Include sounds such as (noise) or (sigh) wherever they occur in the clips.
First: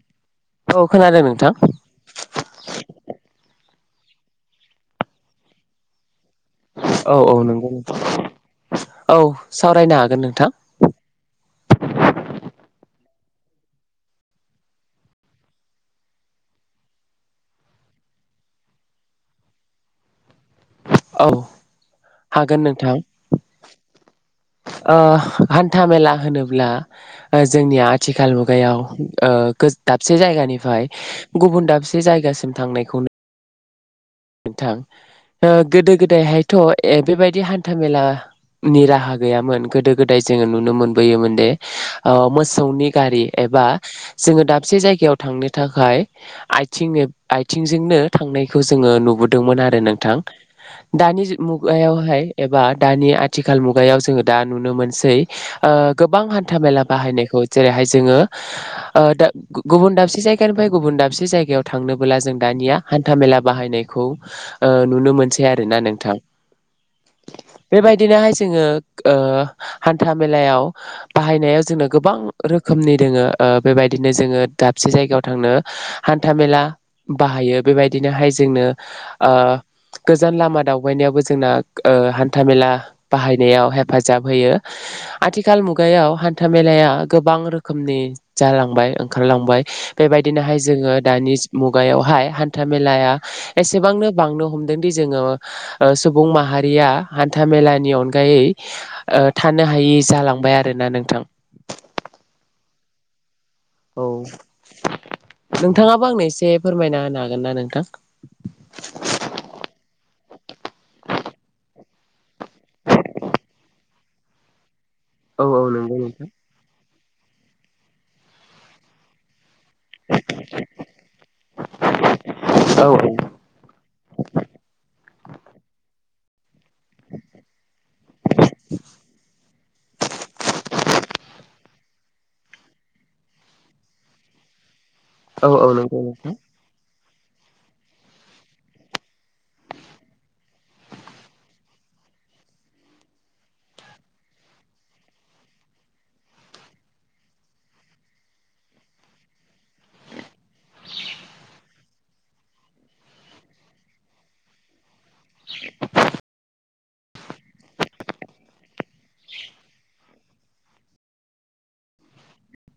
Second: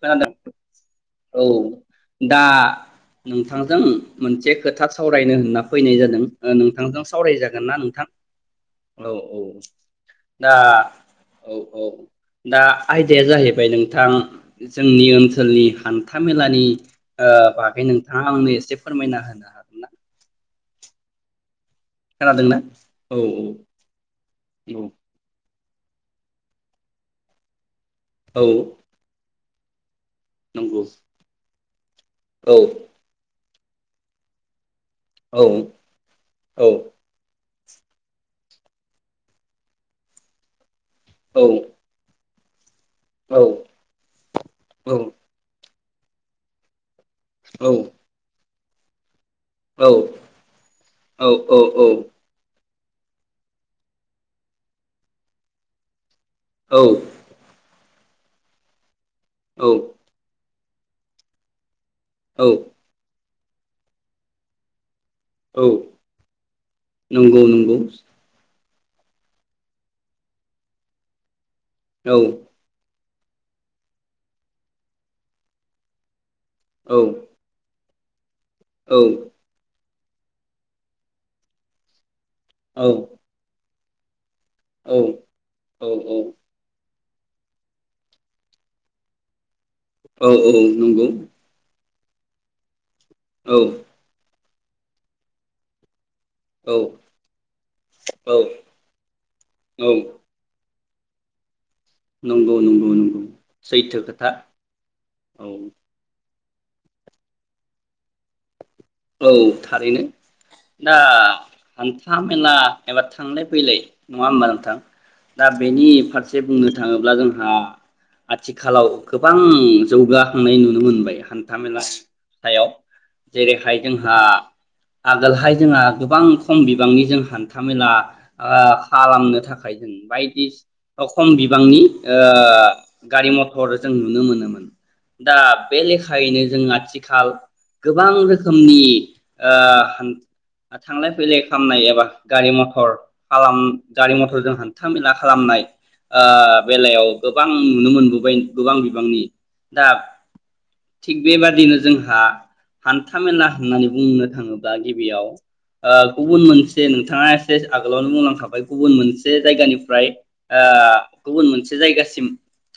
खोनादों औ खोनादों औ नोंथां दा नों नोंथांजों मोनसे खोथा सावरायनो होनना फैनाय जादों नोंथांजों औ औ सावरायजागोन नंगौ ना नोंथां औ औ सावरायनो हागोन नोंथां दा औ औ दा आयदाया जाहैबाय नोंथां जोंनि ओनसोलनि हान्था मेलानि बागै नोंथाङा आंनो एसे फोरमायना होनो हागोन ना? औ खोनादोंना औ औ औ आ हान्था मेला होनोब्ला ओ जोंनि थिखाल औ मुगायाव ओ गोज दाबसे नंगौ जायगानिफ्राय गुबुन दाब बे जायगासिम औ थांनायखौनो नोंथां। औ ओ गोदो औ गोदायहायथ'ए बेबायदि हान हान्था मेलानि राहा गैयामोन गोदो गोदाय जोङो नुनो मोन बोयोमोन औ दे ओ मोस खौनिक गारि औ एबा जोङो दाबसे औ जायगायाव थांनो थाखाय आय आइथिं आ औ आथिंजोंनो थांनाय खौ जोङो नु दोंमोन आरो नोंथां दानि जुग मुगायावहाय एबा दानि आथिखाल मुगायाव जोङो दा नुनो मोनसै ओ गोबां हान्था मेला बाहायनायखौ जेरैहाय जोङो ओ दा औ गुबुन दाबसे जायगानिफ्राय गुबुन दाबसे जायगायाव थांनोबोला जों औ दानिया हान्था मेला बाहायनाय खौ ओ नुनो मोनसै औ आरोना नोंथां नंगौ नंगौ बेबायदिनोहाय जोङो ओ हान्था मेलायाव बाहायनाया जोंनो गोबां औ रोखोमनि दोङो ओ बेबायदिनो जोङो दाबसे जायगायाव थांनो हान था मेला औ बाहायो बेबाय बिदिनोहाय जोंनो औ ओ गोजान लामा दावबायनायावबो जोंना ओ न्था मेला औ बाहायनायाव हे हेफाजाब होयो औ आथिखाल औ मुगायाव हान्था मेलाया गोबां रोखोमनि जालांबाय ओंखारलांबाय। औ औ बेबायदिनोहाय जोङो नंगौ दानि मु मुगायावहाय हान्था मेलाया औ एसेबांनो बांनो हम दोंदि जोङो ओ सु बुं औ माहारिया हान्था मेलानि अनगायै औ ओ थानो हायि जालांबाय आरो। ना नोंथां? नंगौ नंगौ नंगौ। सैथो औ खोथा औ नोंथाङाबो आंनो एसे फोरमायना होनो हागोन ना नोंथां? औ थारैनो दा हान्था मेला एबा थांलाय फैलाय नङा होमबा नोंथां। औ दा औ बेनि नंगौ नोंथां फारसे बुंनो थाङोब्ला जों हा आथिखालाव गोबां जौगाखांनाय नुनो मोनबाय हान्था मेला सायाव औ जेरैहाय जोंहा आगोलहाय जोंहा गोबां खम बिबांनि जों हान्था मेला आ खालामनो थाखाय जों बायदि ओ खम बिबांनि ओ गारि मथर जों नुनो मोनोमोन। दा बे नंगौ नोंथां लेखायैनो जों आथि खाल‌ गोबां रो खोमनि ओ हान थांलाय फैलाय खामनाय एबा गारि मथर खालाम गारि मथरजों हान्था मेला खालामनाय ओ बेलायाव गोबां नुनो मोनबोबाय गोबां बिबांनि दा थिग बेबादिनो जोंहा हान था मेला होननानै बुंनो थाङोब्ला गिबियाव ओ गुबुन मोन से नोंथाङा एसे आगोलावनो बुंलांखाबाय गुबुन मोनसे जायगानिफ्राय ओ गुबुन मोनसे जायगासिम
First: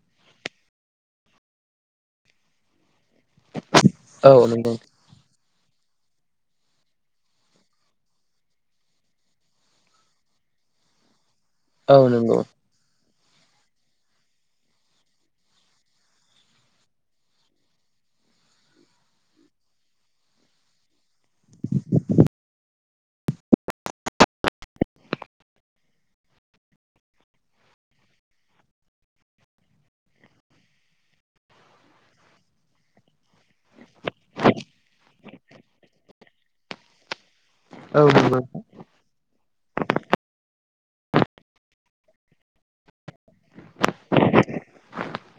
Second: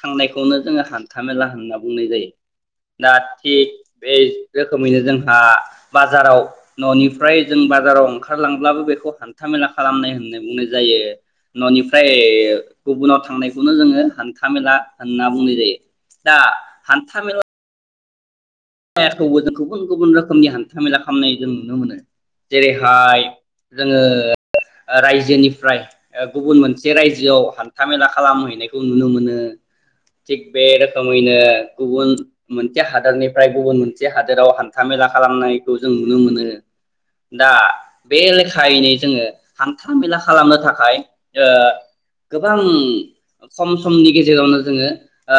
थांनायखौनो जोङो हान्था मेला होनना बुंनाय जायो। दा थिग बे औ नंगौ रोखोमैनो जों हा बाजाराव ननिफ्राय जों बाजाराव ओंखारलांब्लाबो बेखौ हान्था मेला खालामनाय होननाय बुंनाय जायो। औ ननिफ्राय नंगौ गुबुनाव थांनायखौनो जोङो हान्था मेला होनना बुंनाय जायो। दा हान्था मेला खौबो जों गुबुन गुबुन रोखोमनि हान्था मेला खालामनाय जों नुनो मोनो जेरैहाय जोङो रायजोनिफ्राय गुबुन मोनसे रायजोआव हान्था मेला खालामहैनायखौ नुनो मोनो थिग बे रोखोमैनो गुबुन मोनसे हादरनि फ्राय गुबुन मोनसे हादोराव हान्था मेला खालामनायखौ जों नुनो मोनो। दा औ बे नंगौ लेखायैनो जोङो हान्था मेला खालामनो था खाय ओ गोबां खम समनि गेजेरावनो जोङो ओ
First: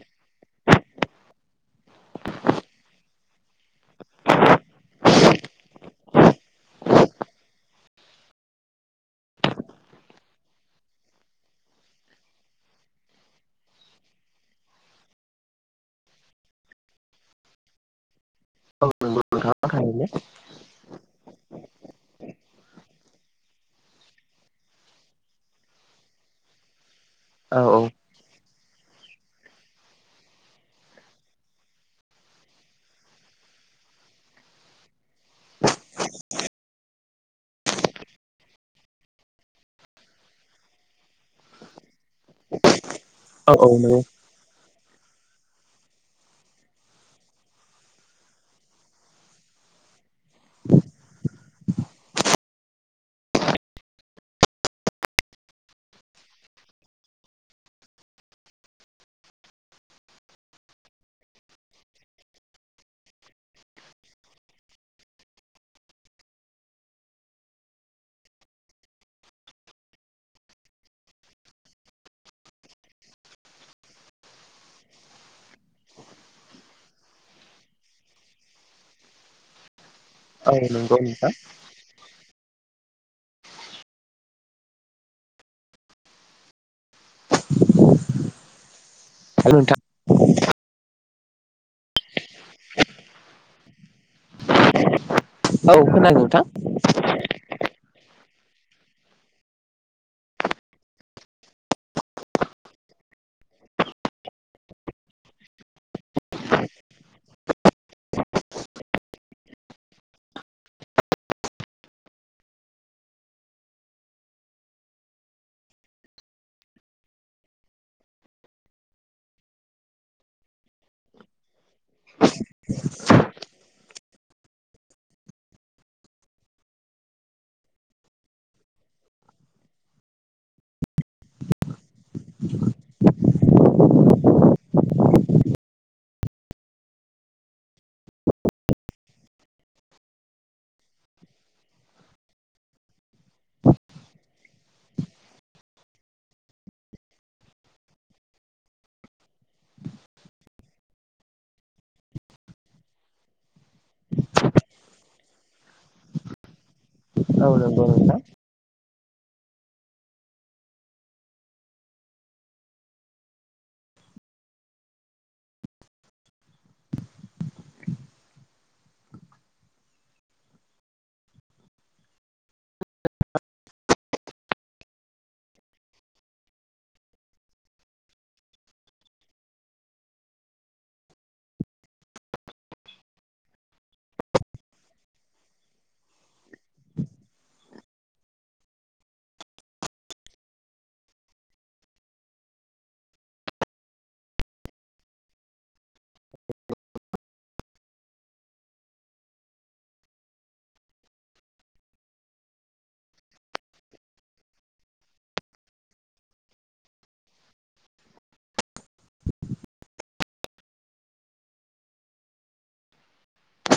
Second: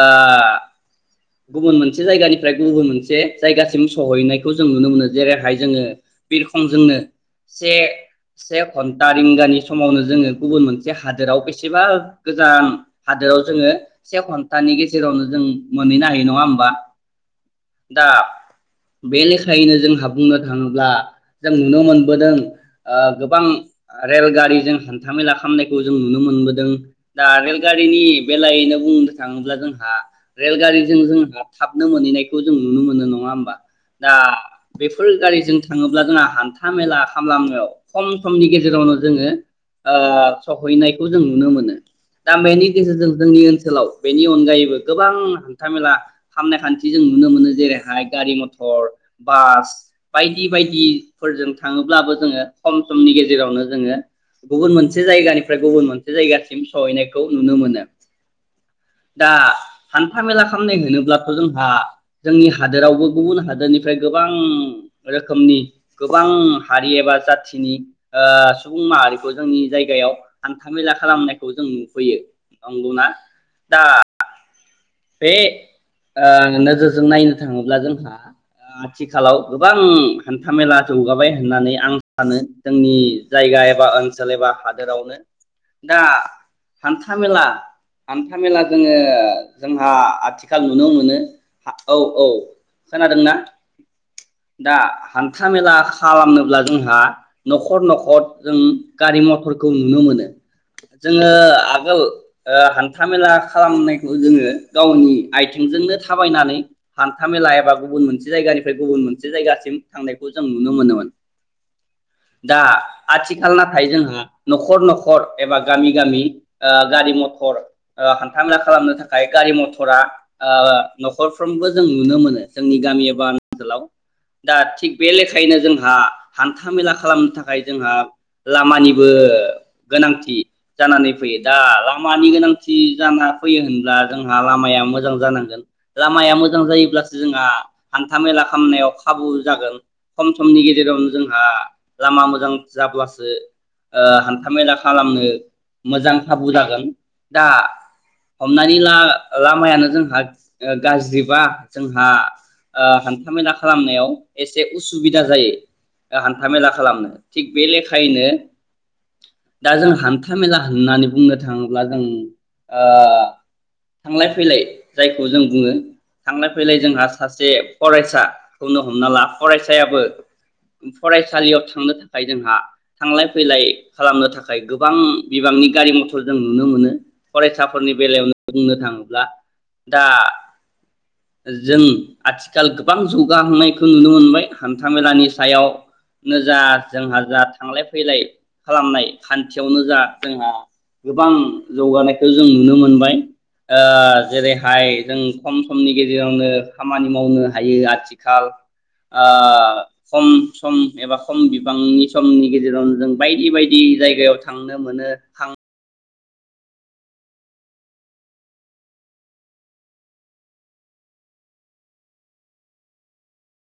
गुबुन मोनसे जायगानिफ्राय गुबुन मोनसे जायगासिम सहैनायखौ जों नुनो मोनो। जेरैहाय जोङो बिरखंजोंनो से से घन्टा रिंगानि समावनो जोङो गुबुन मोनसे हादोराव बेसेबा गोजान हादोराव जोङो से घन्टानि गेजेरावनो जों मोनहैनो हायो नङा होमबा। दा। औ नंगौ बे नोंथाङा लेखायैनो थारैनो जोंहा बुंनो थाङोब्ला जों नुनो मोनबोदों ओ गोबां रेलगारिजों हान्थामेला खालामनायखौ जों नुनो मोनबोदों। दा औ औ रेलगारिनि बेलायैनो। बुंनो थाङोब्ला जोंहा रेलगारिजों जोंहा थाबनो मोनहैनाय। खौ जों नुनो मोनो नङा होनबा दा बेफोर गारिजों थाङोब्ला जोंहा हान्था मेला खालामनायाव खम समनि गेजेरावनो जोङो ओ सहैनायखौ जों नुनो मोनो दा बेनि नि गेजेरजों जोंनि औ औ ओनसोलाव नंगौ बेनि अनगायैबो। गोबां हान्थामेला खामनाय खान्थि। जों नुनो मोनो जेरैहाय गारि मथर बास बायदि बायदिफोरजों थाङोब्लाबो जोङो खम समनि गेजेरावनो जोङो गुबुन मोनसे जायगानिफ्राय गुबुन मोनसे जायगासिम सहैनायखौ नुनो मोनो दा हान्थामेला खालामनाय होनोब्लाथ' जोंहा जोंनि हादोरावबो गुबुन हादोरनिफ्राय गोबां रोखोमनि गोबां हारि एबा जाथिनि ओ सुबुं माहारिखौ जोंनि जायगायाव हान्था मेला खालामनायखौ जों नुफैयो नंगौना दा बे ओ नोजोरजों नायनो थाङोब्ला जोंहा आथिखालाव गोबां औ हान्थामेला नंगौ जौगाबाय नोंथां होननानै आं सानो जोंनि जायगा एबा ओनसोल एबा हादोरावनो दा हान्था मेला हान्था मेला जोङो। जोंहा आथि खाल नुनो मोनो औ औ खोनादोंना दा। हान्था मेला औ खोनादों नोंथां। खालामनोब्ला जोंहा न'खर न'खर। जों गारि मथरखौ नुनो मोनो जोङो आगोल ओ हान्था मेला खालामनायखौ जोङो गावनि आथिंजोंनो थाबायनानै हान्थामेला एबा गुबुन मोनसे जायगानिफ्राय गुबुन मोनसे जायगासिम थांनायखौ जों नुनो मोनोमोन। दा आथिखाल नाथाय जोंहा न'खर न'खर एबा गामि गामि ओ गारि मथर ओ हान्थामेला खालामनो थाखाय खाय गारि मथरा ओ न'खरफ्रोमबो जों नुनो मोनो जोंनि गामि एबा ओनसोलाव दा थिग बे लेखायैनो जोंहा हान्था मेला खालामनो थाखाय जोंहा लामानिबो गोनांथि जानानै फैयो दा लामानि गोनांथि जाना फैयो होनब्ला। जोंहा लामाया मोजां जानांगोन, लामाया मोजां जायोब्लासो जोंहा हान्था मेला खालामनायाव खाबु जागोन खम समनि गेजेरावनो जोंहा लामा मोजां जाब्लासो ओ हान्था मेला खालामनो मोजां खाबु जागोन। दा हम (unintelligible) लामायानो जोंहा गाज्रिबा जोंहा ओ हान्थामेला खालामनायाव एसे उसुबिदा जायो ओ हान्थामेला। खालामनो थिग औ बे नंगौ नोंथां। लेखायैनो दा जों हान्थामेला होननानै बुंनो थाङोब्ला जों ओ थांलाय फैलाय जायखौ जों बुङो थांलाय फैलाय जोंहा सासे फरायसाखौनो हमना ला फरायसायाबो फरायसालियाव थांनो थाखाय जोंहा थांलाय फैलाय खालामनो थाखाय गोबां बिबांनि गारि मथर जों नुनो मोनो। फरायसाफोरनि बेलायावनो बुंनो थाङोब्ला दा जों आथिखाल गोबां जौगाहांनायखौ नुनो मोनबाय। हान्थामेलानि सायावनो जा जोंहा जा थांलाय फैलाय खालामनाय खान्थियावनो जा जोंहा गोबां जौगानायखौ जों नुनो मोनबाय। जेरैहाय जों खम समनि गेजेरावनो खामानि मावनो हायो। आथिखाल खम सम एबा खम बिबांनि समनि गेजेरावनो जों बायदि बायदि जायगायाव थांनो मोनो। थां